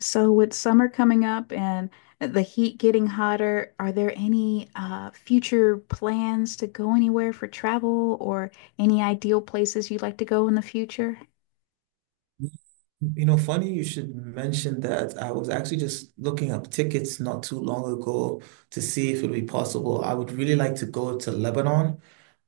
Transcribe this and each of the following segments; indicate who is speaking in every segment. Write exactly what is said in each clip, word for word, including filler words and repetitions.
Speaker 1: So with summer coming up and uh, the heat getting hotter, are there any uh, future plans to go anywhere for travel or any ideal places you'd like to go in the future?
Speaker 2: You know, funny you should mention that. I was actually just looking up tickets not too long ago to see if it would be possible. I would really like to go to Lebanon.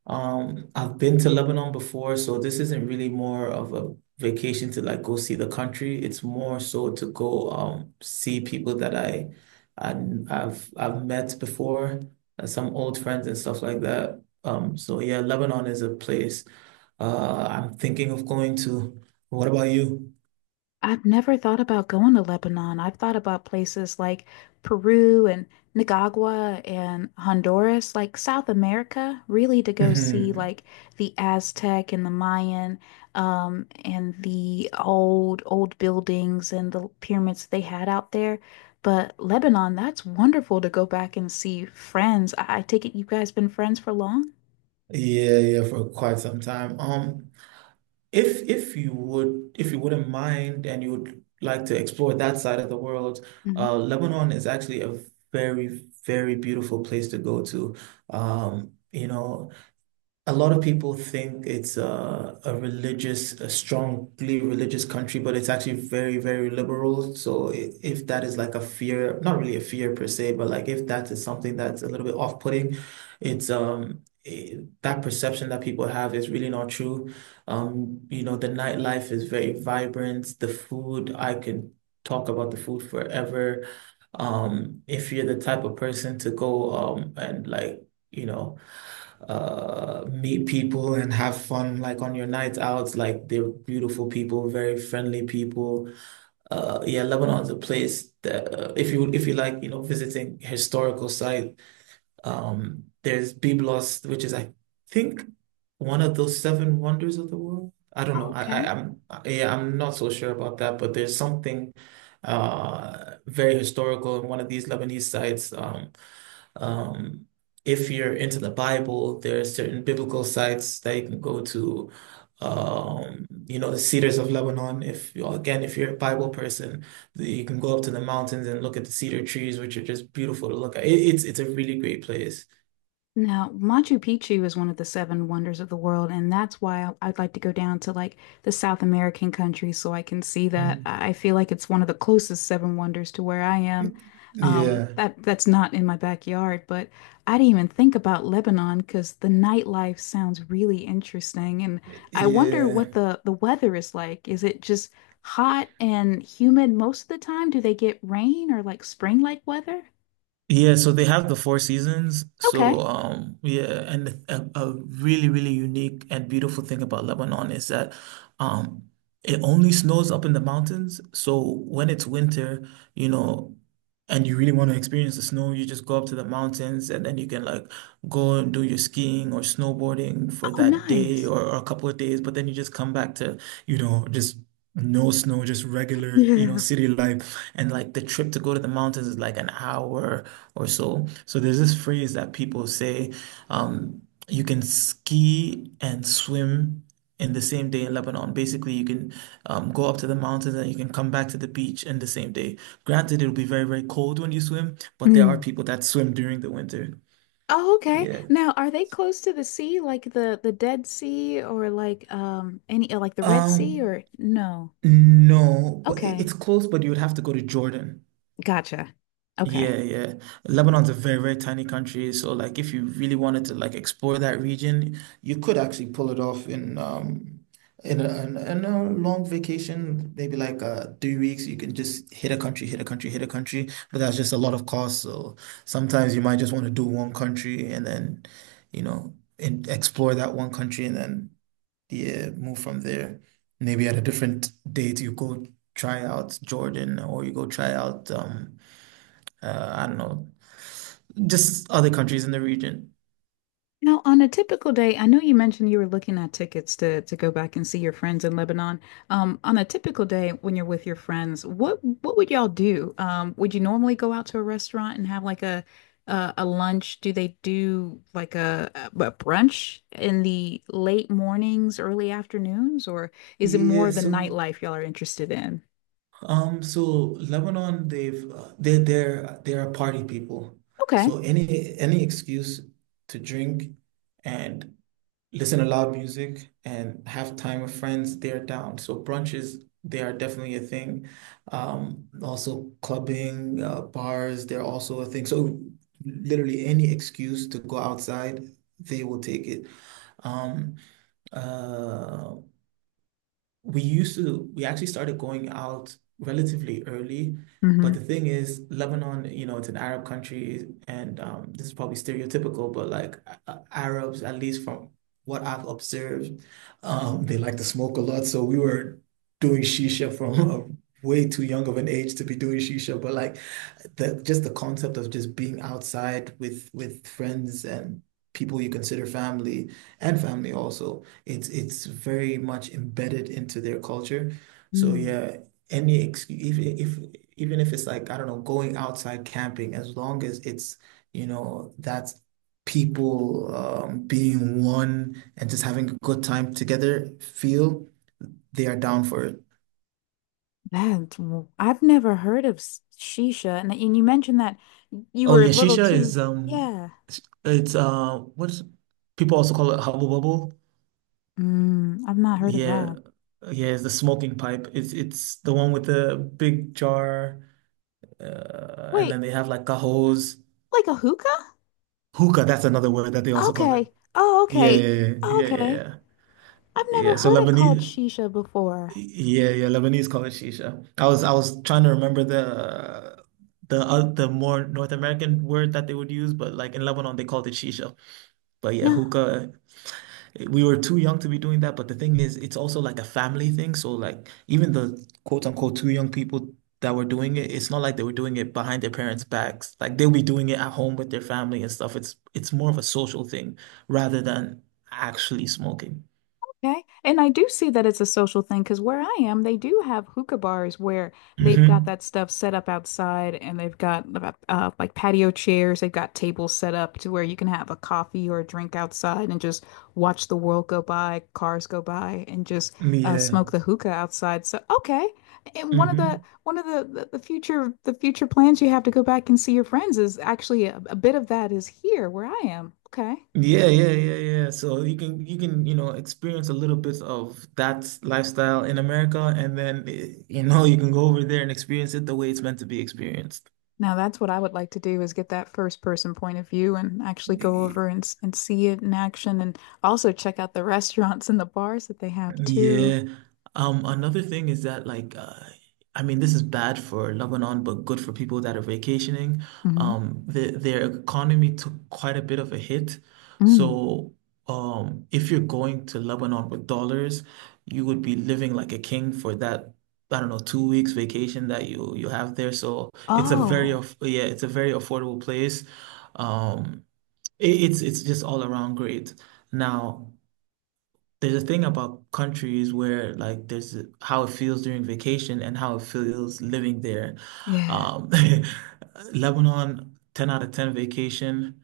Speaker 2: Um, I've been to Lebanon before, so this isn't really more of a vacation to like go see the country. It's more so to go um see people that I, I I've I've met before, uh, some old friends and stuff like that. Um, so yeah, Lebanon is a place uh I'm thinking of going to. What about you?
Speaker 1: I've never thought about going to Lebanon. I've thought about places like Peru and Nicaragua and Honduras, like South America, really to go see
Speaker 2: Mhm.
Speaker 1: like the Aztec and the Mayan, um, and the old old buildings and the pyramids they had out there. But Lebanon, that's wonderful to go back and see friends. I, I take it you guys been friends for long?
Speaker 2: Yeah, yeah, for quite some time. Um, if if you would, if you wouldn't mind, and you would like to explore that side of the world,
Speaker 1: Mhm.
Speaker 2: uh, Lebanon is actually a very, very beautiful place to go to. Um, you know, A lot of people think it's a, a religious, a strongly religious country, but it's actually very, very liberal. So i- if that is like a fear, not really a fear per se, but like if that is something that's a little bit off-putting, it's um I that perception that people have is really not true. Um, you know, the nightlife is very vibrant. The food, I can talk about the food forever. Um, if you're the type of person to go um and like, you know uh meet people and have fun like on your nights out, like they're beautiful people, very friendly people. Uh yeah, Lebanon's a place that, uh, if you if you like you know visiting historical site, um there's Byblos, which is, I think, one of those seven wonders of the world. I don't know. I, I
Speaker 1: Okay.
Speaker 2: I'm Yeah, I'm not so sure about that, but there's something uh very historical in one of these Lebanese sites. um um, if you're into the Bible, there are certain biblical sites that you can go to. Um, you know, the Cedars of Lebanon. If you, again, if you're a Bible person, the- you can go up to the mountains and look at the cedar trees, which are just beautiful to look at. It, it's it's a really great place.
Speaker 1: Now, Machu Picchu is one of the seven wonders of the world, and that's why I- I'd like to go down to like the South American countries so I can see that.
Speaker 2: Mm.
Speaker 1: I I feel like it's one of the closest seven wonders to where I am. Um,
Speaker 2: Yeah,
Speaker 1: that that's not in my backyard, but I didn't even think about Lebanon because the nightlife sounds really interesting, and I wonder
Speaker 2: yeah.
Speaker 1: what the the weather is like. Is it just hot and humid most of the time? Do they get rain or like spring-like weather?
Speaker 2: Yeah, so they have the four seasons. So,
Speaker 1: Okay.
Speaker 2: um, yeah, and a, a really, really unique and beautiful thing about Lebanon is that, um, it only snows up in the mountains. So when it's winter, you know, and you really want to experience the snow, you just go up to the mountains and then you can like go and do your skiing or snowboarding for
Speaker 1: Oh,
Speaker 2: that day
Speaker 1: nice.
Speaker 2: or, or a couple of days. But then you just come back to, you know, just no snow, just regular, you know, city life. And like the trip to go to the mountains is like an hour or so. So there's this phrase that people say, um, you can ski and swim in the same day in Lebanon. Basically, you can um, go up to the mountains and you can come back to the beach in the same day. Granted, it'll be very, very cold when you swim, but
Speaker 1: Yeah.
Speaker 2: there are people that swim during the winter.
Speaker 1: Oh, okay.
Speaker 2: Yeah.
Speaker 1: Now, are they close to the sea, like the the Dead Sea, or like um any uh, like the Red Sea,
Speaker 2: Um,
Speaker 1: or no?
Speaker 2: no, but it-
Speaker 1: Okay,
Speaker 2: it's close, but you would have to go to Jordan.
Speaker 1: gotcha.
Speaker 2: Yeah,
Speaker 1: Okay.
Speaker 2: yeah. Lebanon's a very, very tiny country, so like if you really wanted to like explore that region, you could actually pull it off in um in a, in a in a long vacation, maybe like uh three weeks. You can just hit a country, hit a country, hit a country, but that's just a lot of cost. So sometimes you might just want to do one country and then, you know, and explore that one country and then yeah, move from there. Maybe at a different date you go try out Jordan or you go try out um uh, I don't know, just other countries in the region.
Speaker 1: Now, on a typical day, I know you mentioned you were looking at tickets to to go back and see your friends in Lebanon. Um, on a typical day when you're with your friends, what what would y'all do? Um, would you normally go out to a restaurant and have like a a, a lunch? Do they do like a, a brunch in the late mornings, early afternoons, or is it more
Speaker 2: Yeah,
Speaker 1: of the
Speaker 2: so
Speaker 1: nightlife y'all are interested in?
Speaker 2: um, so Lebanon, they've uh, they're they're they're a party people.
Speaker 1: Okay.
Speaker 2: So any any excuse to drink and listen to loud music and have time with friends, they're down. So brunches, they are definitely a thing. Um, also clubbing, uh, bars, they're also a thing. So literally any excuse to go outside, they will take it. Um, Uh, we used to, we actually started going out relatively early. But
Speaker 1: Mm-hmm.
Speaker 2: the thing is, Lebanon, you know, it's an Arab country, and um, this is probably stereotypical, but like uh, Arabs, at least from what I've observed, um, they like to smoke a lot. So we were doing shisha from a way too young of an age to be doing shisha. But like the just the concept of just being outside with with friends and people you consider family, and family also, it's it's very much embedded into their culture. So
Speaker 1: Mm.
Speaker 2: yeah, any excuse, even if even if it's like, I don't know, going outside camping, as long as it's, you know, that's people, um, being one and just having a good time together feel, they are down for it.
Speaker 1: That's, w- I've never heard of s- shisha. And, and you mentioned that you
Speaker 2: Oh
Speaker 1: were a
Speaker 2: yeah,
Speaker 1: little
Speaker 2: shisha
Speaker 1: too,
Speaker 2: is, um,
Speaker 1: yeah.
Speaker 2: it's, uh, what's people also call it, hubble bubble.
Speaker 1: Mm, I've not heard of
Speaker 2: Yeah,
Speaker 1: that.
Speaker 2: yeah, it's the smoking pipe. It's it's the one with the big jar, uh, and
Speaker 1: Wait,
Speaker 2: then they have like cajos,
Speaker 1: like a hookah?
Speaker 2: hookah. That's another word that they also call
Speaker 1: Okay.
Speaker 2: it.
Speaker 1: Oh,
Speaker 2: Yeah,
Speaker 1: okay.
Speaker 2: yeah, yeah, yeah, yeah.
Speaker 1: Okay.
Speaker 2: Yeah,
Speaker 1: I've never
Speaker 2: yeah, so
Speaker 1: heard it called
Speaker 2: Lebanese,
Speaker 1: shisha before.
Speaker 2: yeah, yeah, Lebanese call it shisha. I was I was trying to remember the the uh, the more North American word that they would use, but like in Lebanon they called it shisha. But yeah,
Speaker 1: No.
Speaker 2: hookah, we were too young to be doing that, but the thing is, it's also like a family thing. So like even the quote unquote two young people that were doing it, it's not like they were doing it behind their parents' backs. Like they'll be doing it at home with their family and stuff. It's it's more of a social thing rather than actually smoking.
Speaker 1: Okay. And I do see that it's a social thing because where I am, they do have hookah bars where they've got
Speaker 2: Hmm.
Speaker 1: that stuff set up outside and they've got uh, like patio chairs. They've got tables set up to where you can have a coffee or a drink outside and just watch the world go by, cars go by, and just uh,
Speaker 2: Yeah.
Speaker 1: smoke the hookah outside. So, okay. And one of the
Speaker 2: Hmm.
Speaker 1: one of the, the, the future the future plans you have to go back and see your friends is actually a, a bit of that is here where I am. Okay.
Speaker 2: Yeah, yeah, yeah, yeah. So you can you can, you know, experience a little bit of that lifestyle in America, and then eh, you know, you can go over there and experience it the way it's meant to be experienced.
Speaker 1: Now that's what I would like to do is get that first person point of view and actually go over and and see it in action and also check out the restaurants and the bars that they have too.
Speaker 2: Yeah. Um, another thing is that like uh, I mean, this is bad for Lebanon but good for people that are vacationing.
Speaker 1: Hmm
Speaker 2: Um the, their economy took quite a bit of a hit.
Speaker 1: Mm.
Speaker 2: So um if you're going to Lebanon with dollars, you would be living like a king for that, I don't know, two weeks vacation that you you have there. So it's a very
Speaker 1: Oh,
Speaker 2: aff- yeah, it's a very affordable place. Um it, it's it's just all around great. Now there's a- thing about countries where like there's a- how it feels during vacation and how it feels living there.
Speaker 1: yeah.
Speaker 2: Um, Lebanon, ten out of ten vacation.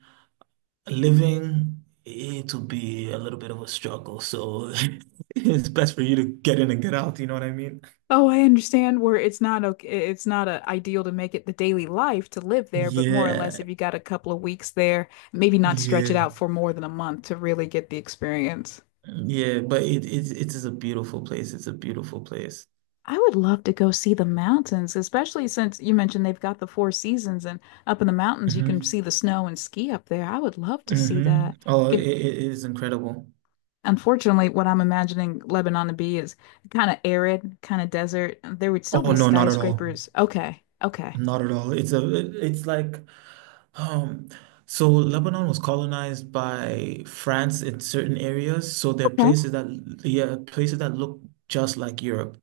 Speaker 2: Living, it'll be a little bit of a struggle. So it's best for you to get in and get out, you know what I mean?
Speaker 1: Oh, I understand where it's not okay, it's not a ideal to make it the daily life to live there, but more or less
Speaker 2: Yeah,
Speaker 1: if you got a couple of weeks there, maybe not stretch it
Speaker 2: yeah,
Speaker 1: out for more than a month to really get the experience.
Speaker 2: yeah. But it it it is a beautiful place. It's a beautiful place.
Speaker 1: I would love to go see the mountains, especially since you mentioned they've got the four seasons and up in the mountains you can
Speaker 2: Hmm.
Speaker 1: see the snow and ski up there. I would love to see
Speaker 2: Hmm.
Speaker 1: that.
Speaker 2: Oh, it,
Speaker 1: Get-
Speaker 2: it it is incredible.
Speaker 1: Unfortunately, what I'm imagining Lebanon to be is kind of arid, kind of desert. There would still
Speaker 2: Oh
Speaker 1: be
Speaker 2: no, not at all.
Speaker 1: skyscrapers. Okay, okay,
Speaker 2: Not at all. It's a it- it's like, um so Lebanon was colonized by France in certain areas. So there are
Speaker 1: okay.
Speaker 2: places that, yeah, places that look just like Europe.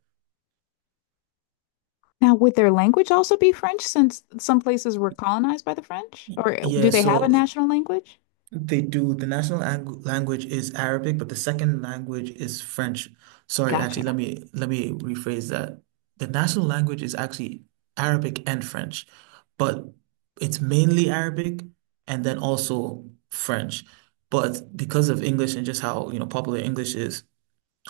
Speaker 1: Now, would their language also be French since some places were colonized by the French?
Speaker 2: Y-
Speaker 1: Or do
Speaker 2: Yeah,
Speaker 1: they have a
Speaker 2: so
Speaker 1: national language?
Speaker 2: they do. The national lang language is Arabic, but the second language is French. Sorry, actually, let
Speaker 1: Gotcha.
Speaker 2: me let me rephrase that. The national language is actually Arabic and French, but it's mainly Arabic and then also French. But because of English and just how you know, popular English is,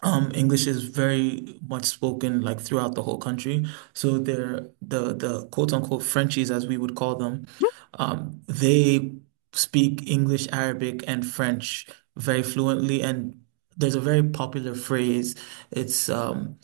Speaker 2: um, English is very much spoken like throughout the whole country. So they're the the quote unquote Frenchies, as we would call them. Um, they speak English, Arabic, and French very fluently. And there's a very popular phrase. It's, um,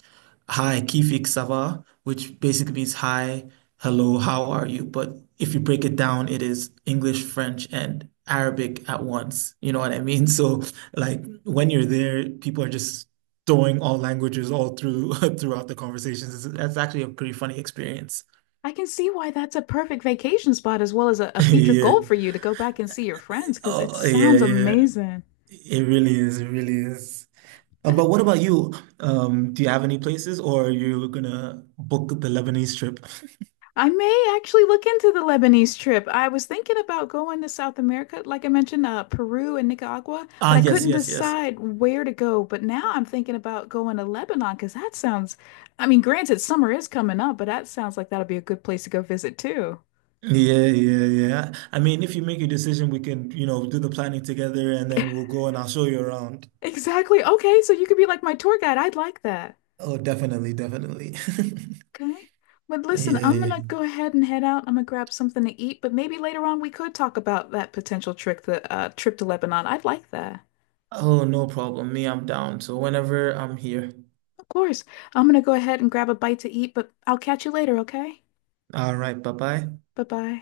Speaker 2: "Hi, kifik sava," which basically means, "Hi, hello, how are you?" But if you break it down, it is English, French, and Arabic at once. You know what I mean? So like when you're there, people are just throwing all languages all through throughout the conversations. It's- That's actually a pretty funny experience.
Speaker 1: I can see why that's a perfect vacation spot as well as a, a future
Speaker 2: Yeah.
Speaker 1: goal for you to go back and see your friends because it
Speaker 2: Oh, yeah,
Speaker 1: sounds
Speaker 2: yeah.
Speaker 1: amazing.
Speaker 2: It really is. It really is. Uh,
Speaker 1: But
Speaker 2: but what about you? Um, do you have any places, or are you gonna book the Lebanese trip?
Speaker 1: I may actually look into the Lebanese trip. I was thinking about going to South America, like I mentioned, uh, Peru and Nicaragua, but
Speaker 2: Ah,
Speaker 1: I
Speaker 2: yes,
Speaker 1: couldn't
Speaker 2: yes, yes.
Speaker 1: decide where to go. But now I'm thinking about going to Lebanon because that sounds, I mean, granted, summer is coming up, but that sounds like that'll be a good place to go visit too.
Speaker 2: Yeah, yeah, yeah. I mean, if you make your decision, we can, you know, do the planning together and then we'll go and I'll show you around.
Speaker 1: Exactly. Okay, so you could be like my tour guide. I'd like that.
Speaker 2: Oh, definitely, definitely.
Speaker 1: Okay. But listen,
Speaker 2: Yeah,
Speaker 1: I'm
Speaker 2: yeah.
Speaker 1: gonna go ahead and head out. I'm gonna grab something to eat, but maybe later on we could talk about that potential trick, the uh, trip to Lebanon. I'd like that.
Speaker 2: Oh, no problem. Me, I'm down. So whenever I'm here.
Speaker 1: Of course. I'm gonna go ahead and grab a bite to eat, but I'll catch you later, okay?
Speaker 2: All right. Bye bye.
Speaker 1: Bye-bye.